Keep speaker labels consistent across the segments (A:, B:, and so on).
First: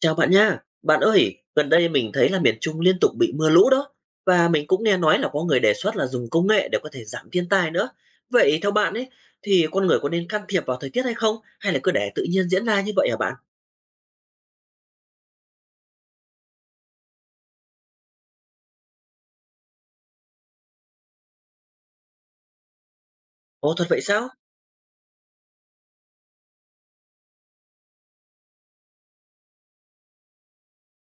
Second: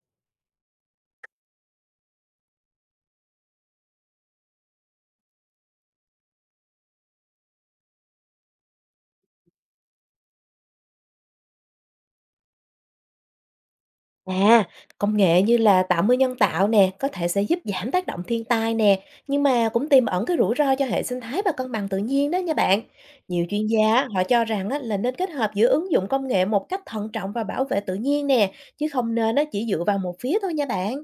A: Chào bạn nha. Bạn ơi, gần đây mình thấy là miền Trung liên tục bị mưa lũ đó và mình cũng nghe nói là có người đề xuất là dùng công nghệ để có thể giảm thiên tai nữa. Vậy theo bạn ấy thì con người có nên can thiệp vào thời tiết hay không hay là cứ để tự nhiên diễn ra như vậy hả bạn?
B: À, Công nghệ như là tạo mưa nhân tạo nè, có thể sẽ giúp giảm tác động thiên tai nè, nhưng mà cũng tiềm ẩn cái rủi ro cho hệ sinh thái và cân bằng tự nhiên đó nha bạn. Nhiều chuyên
A: Ồ thật
B: gia
A: vậy
B: á, họ
A: sao?
B: cho rằng á, là nên kết hợp giữa ứng dụng công nghệ một cách thận trọng và bảo vệ tự nhiên nè, chứ không nên nó chỉ dựa vào một phía thôi nha bạn.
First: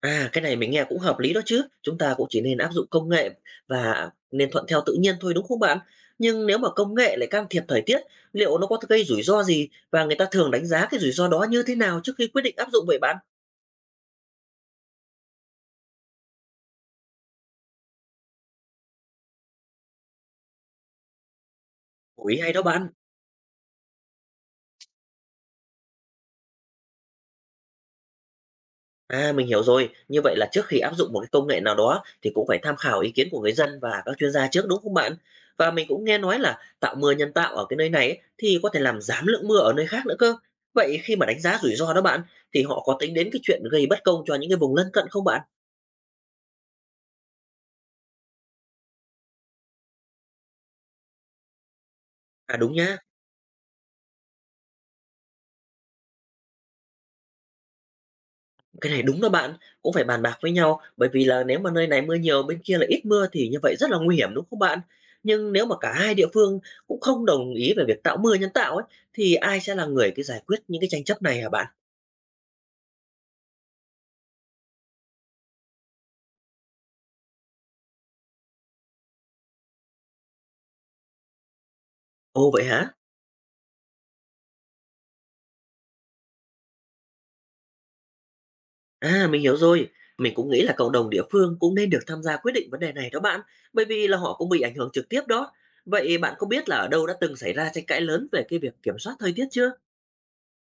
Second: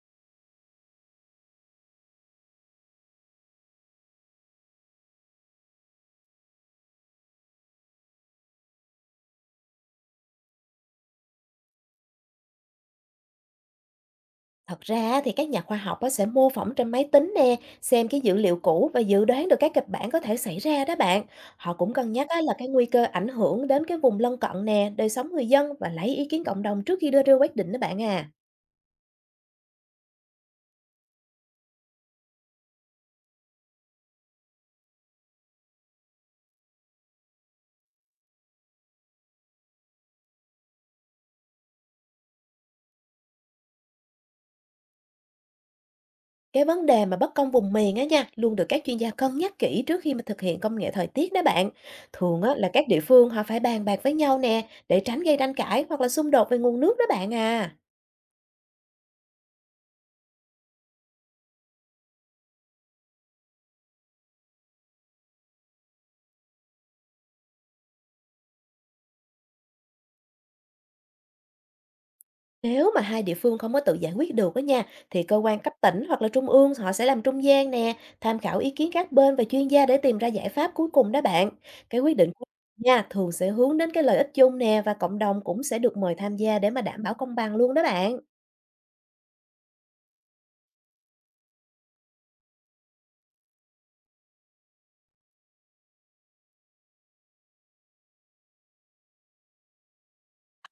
A: À cái này mình nghe cũng hợp lý đó chứ. Chúng ta cũng chỉ nên áp dụng công nghệ và nên thuận theo tự nhiên thôi đúng không bạn? Nhưng nếu mà công nghệ lại can thiệp thời tiết, liệu nó có gây rủi ro gì và người ta thường đánh giá cái rủi ro đó như thế nào trước khi quyết định áp dụng vậy bạn?
B: Thật ra á thì các nhà khoa học á sẽ mô phỏng trên máy tính nè, xem cái dữ liệu cũ và dự đoán được các kịch bản có thể xảy ra đó bạn. Họ cũng cân
A: Ủa,
B: nhắc á
A: ý hay
B: là
A: đó
B: cái nguy
A: bạn.
B: cơ ảnh hưởng đến cái vùng lân cận nè, đời sống người dân và lấy ý kiến cộng đồng trước khi đưa ra quyết định đó bạn à.
A: À, mình hiểu rồi. Như vậy là trước khi áp dụng một cái công nghệ nào đó thì cũng phải tham khảo ý kiến của người dân và các chuyên gia trước đúng không bạn? Và mình cũng nghe nói là tạo mưa nhân tạo ở cái nơi này ấy, thì có thể làm giảm lượng mưa ở nơi khác nữa cơ. Vậy khi mà đánh giá rủi ro đó bạn thì họ có tính đến cái chuyện gây bất công cho những cái vùng lân cận không bạn?
B: Cái vấn đề mà bất công vùng miền á nha, luôn được các chuyên gia cân nhắc kỹ trước khi mà thực hiện công nghệ thời tiết đó bạn. Thường á
A: À
B: là
A: đúng
B: các
A: nhá.
B: địa phương họ phải bàn bạc với nhau nè, để tránh gây tranh cãi hoặc là xung đột về nguồn nước đó bạn à.
A: Cái này đúng đó bạn, cũng phải bàn bạc với nhau, bởi vì là nếu mà nơi này mưa nhiều, bên kia lại ít mưa thì như vậy rất là nguy hiểm, đúng không bạn? Nhưng nếu mà cả hai địa phương cũng không đồng ý về việc tạo mưa nhân tạo ấy, thì ai sẽ là người cái giải quyết những cái tranh chấp này hả bạn?
B: Nếu mà hai địa phương không có tự giải quyết được đó nha, thì cơ quan cấp tỉnh hoặc là trung ương họ sẽ làm trung gian nè, tham khảo ý kiến các bên và chuyên gia để tìm ra giải pháp cuối cùng đó bạn. Cái quyết định cuối
A: Ồ vậy
B: cùng
A: hả?
B: nha thường sẽ hướng đến cái lợi ích chung nè, và cộng đồng cũng sẽ được mời tham gia để mà đảm bảo công bằng luôn đó bạn.
A: À mình hiểu rồi. Mình cũng nghĩ là cộng đồng địa phương cũng nên được tham gia quyết định vấn đề này đó bạn, bởi vì là họ cũng bị ảnh hưởng trực tiếp đó. Vậy bạn có biết là ở đâu đã từng xảy ra tranh cãi lớn về cái việc kiểm soát thời tiết chưa?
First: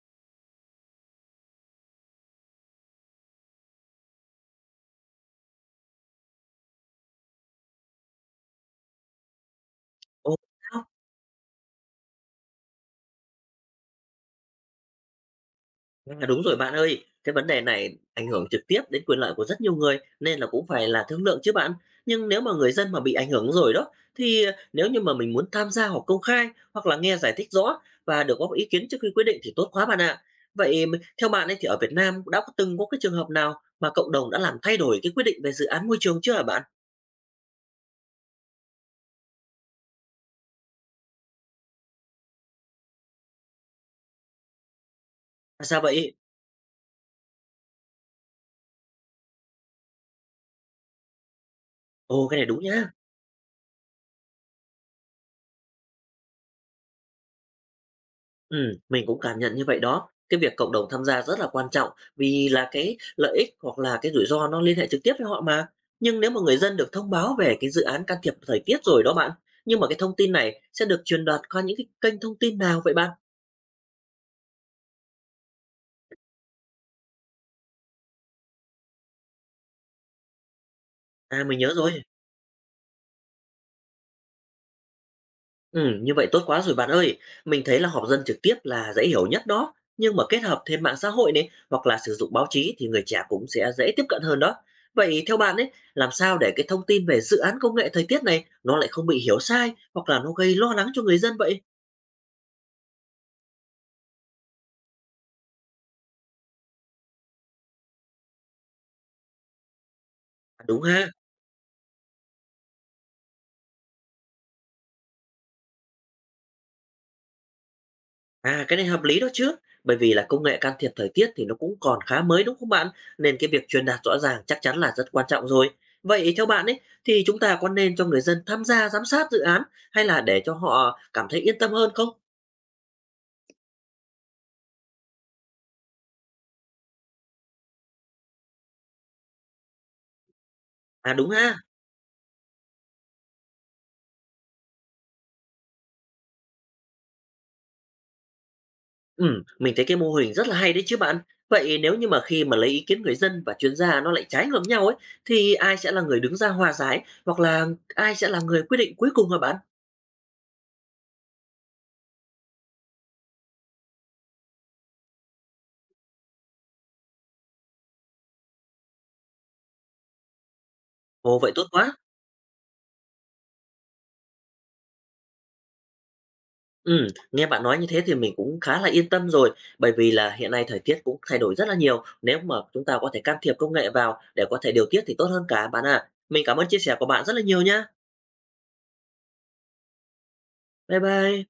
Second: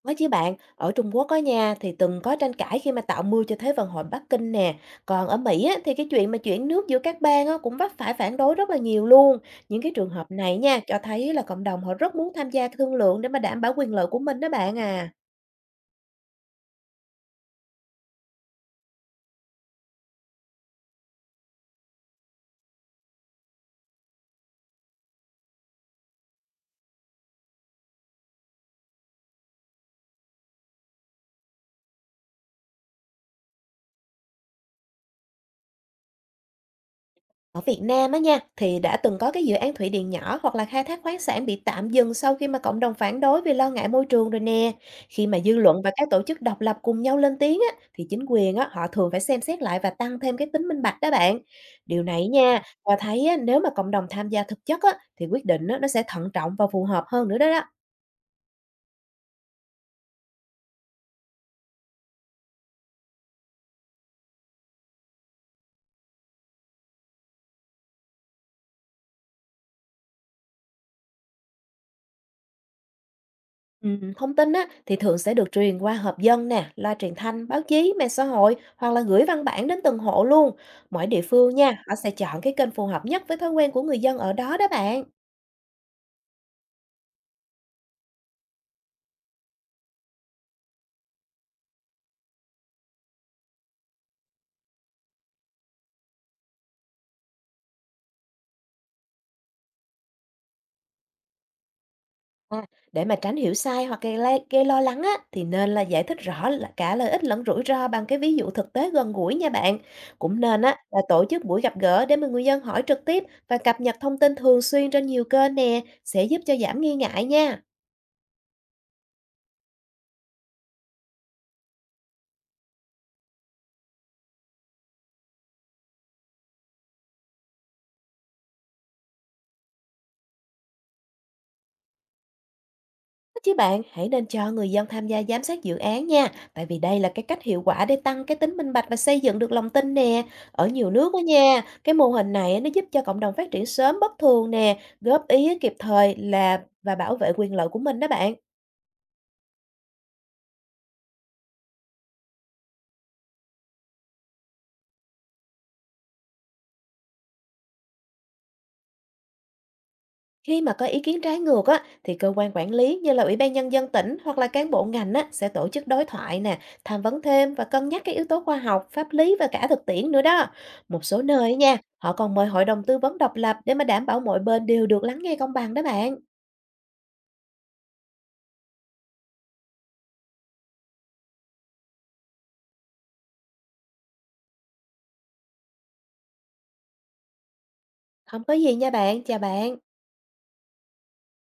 B: Có chứ bạn, ở Trung Quốc có nha, thì từng có tranh cãi khi mà tạo mưu cho Thế vận hội Bắc Kinh nè. Còn ở Mỹ á, thì cái chuyện mà chuyển nước giữa các bang á, cũng vấp phải phản đối rất là nhiều luôn. Những cái trường hợp
A: Ồ,
B: này nha
A: sao?
B: cho thấy là cộng đồng họ rất muốn tham gia thương lượng để mà đảm bảo quyền lợi của mình đó bạn à.
A: À, đúng rồi bạn ơi, cái vấn đề này ảnh hưởng trực tiếp đến quyền lợi của rất nhiều người nên là cũng phải là thương lượng chứ bạn. Nhưng nếu mà người dân mà bị ảnh hưởng rồi đó thì nếu như mà mình muốn tham gia họp công khai hoặc là nghe giải thích rõ và được góp ý kiến trước khi quyết định thì tốt quá bạn ạ. Vậy theo bạn ấy thì ở Việt Nam đã có từng có cái trường hợp nào mà cộng đồng đã làm thay đổi cái quyết định về dự án môi trường chưa hả bạn?
B: Ở Việt Nam á nha, thì đã từng có cái dự án thủy điện nhỏ hoặc là khai thác khoáng sản bị tạm dừng sau khi mà cộng đồng phản đối vì lo ngại môi trường rồi nè. Khi mà dư
A: À, sao
B: luận và các
A: vậy?
B: tổ chức độc lập cùng nhau lên tiếng á, thì chính quyền á, họ thường phải xem xét lại và tăng thêm cái tính minh bạch đó bạn. Điều này
A: Ồ cái này đúng
B: nha,
A: nhá.
B: và thấy á, nếu mà cộng đồng tham gia thực chất á, thì quyết định á, nó sẽ thận trọng và phù hợp hơn nữa đó đó.
A: Mình cũng cảm nhận như vậy đó. Cái việc cộng đồng tham gia rất là quan trọng vì là cái lợi ích hoặc là cái rủi ro nó liên hệ trực tiếp với họ mà. Nhưng nếu mà người dân được thông báo về cái dự án can thiệp thời tiết rồi đó bạn, nhưng mà cái thông tin này sẽ được truyền đạt qua những cái kênh thông tin nào vậy bạn?
B: Thông tin á, thì thường sẽ được truyền qua họp dân nè, loa truyền thanh, báo chí, mạng xã hội hoặc là gửi văn bản đến từng hộ luôn. Mỗi địa
A: À,
B: phương
A: mình
B: nha,
A: nhớ
B: họ
A: rồi.
B: sẽ chọn cái kênh phù hợp nhất với thói quen của người dân ở đó đó bạn.
A: Ừ như vậy tốt quá rồi bạn ơi. Mình thấy là họp dân trực tiếp là dễ hiểu nhất đó, nhưng mà kết hợp thêm mạng xã hội này hoặc là sử dụng báo chí thì người trẻ cũng sẽ dễ tiếp cận hơn đó. Vậy theo bạn ấy, làm sao để cái thông tin về dự án công nghệ thời tiết này nó lại không bị hiểu sai hoặc là nó gây lo lắng cho người dân vậy?
B: À, để mà tránh hiểu sai hoặc gây lo lắng á, thì nên là giải thích rõ là cả lợi ích lẫn rủi ro bằng cái ví dụ thực tế gần gũi nha bạn. Cũng nên
A: À,
B: á,
A: đúng
B: là
A: ha?
B: tổ chức buổi gặp gỡ để mà người dân hỏi trực tiếp và cập nhật thông tin thường xuyên trên nhiều kênh nè, sẽ giúp cho giảm nghi ngại nha.
A: À, cái này hợp lý đó chứ. Bởi vì là công nghệ can thiệp thời tiết thì nó cũng còn khá mới đúng không bạn? Nên cái việc truyền đạt rõ ràng chắc chắn là rất quan trọng rồi. Vậy theo bạn ấy thì chúng ta có nên cho người dân tham gia giám sát dự án hay là để cho họ cảm thấy yên tâm hơn không?
B: Chứ bạn, hãy nên cho người dân tham gia giám sát dự án nha, tại vì đây là cái cách hiệu quả để tăng cái tính minh bạch và xây dựng được lòng tin nè. Ở nhiều nước
A: À
B: đó
A: đúng ha.
B: nha, cái mô hình này á, nó giúp cho cộng đồng phát triển sớm bất thường nè, góp ý kịp thời là và bảo vệ quyền lợi của mình đó bạn.
A: Ừ, mình thấy cái mô hình rất là hay đấy chứ bạn. Vậy nếu như mà khi mà lấy ý kiến người dân và chuyên gia nó lại trái ngược nhau ấy thì ai sẽ là người đứng ra hòa giải hoặc là ai sẽ là người quyết định cuối cùng hả bạn?
B: Khi mà có ý kiến trái ngược á, thì cơ quan quản lý như là Ủy ban Nhân dân tỉnh hoặc là cán bộ ngành á, sẽ tổ chức đối thoại nè, tham vấn thêm và cân nhắc các yếu tố khoa học, pháp lý và cả thực tiễn nữa đó. Một số
A: Ồ vậy
B: nơi
A: tốt
B: nha,
A: quá.
B: họ còn mời hội đồng tư vấn độc lập để mà đảm bảo mọi bên đều được lắng nghe công bằng đó bạn.
A: Nghe bạn nói như thế thì mình cũng khá là yên tâm rồi, bởi vì là hiện nay thời tiết cũng thay đổi rất là nhiều, nếu mà chúng ta có thể can thiệp công nghệ vào để có thể điều tiết thì tốt hơn cả, bạn ạ. Mình cảm ơn chia sẻ của bạn rất là nhiều nhá.
B: Không có gì nha bạn, chào bạn.
A: Bye bye.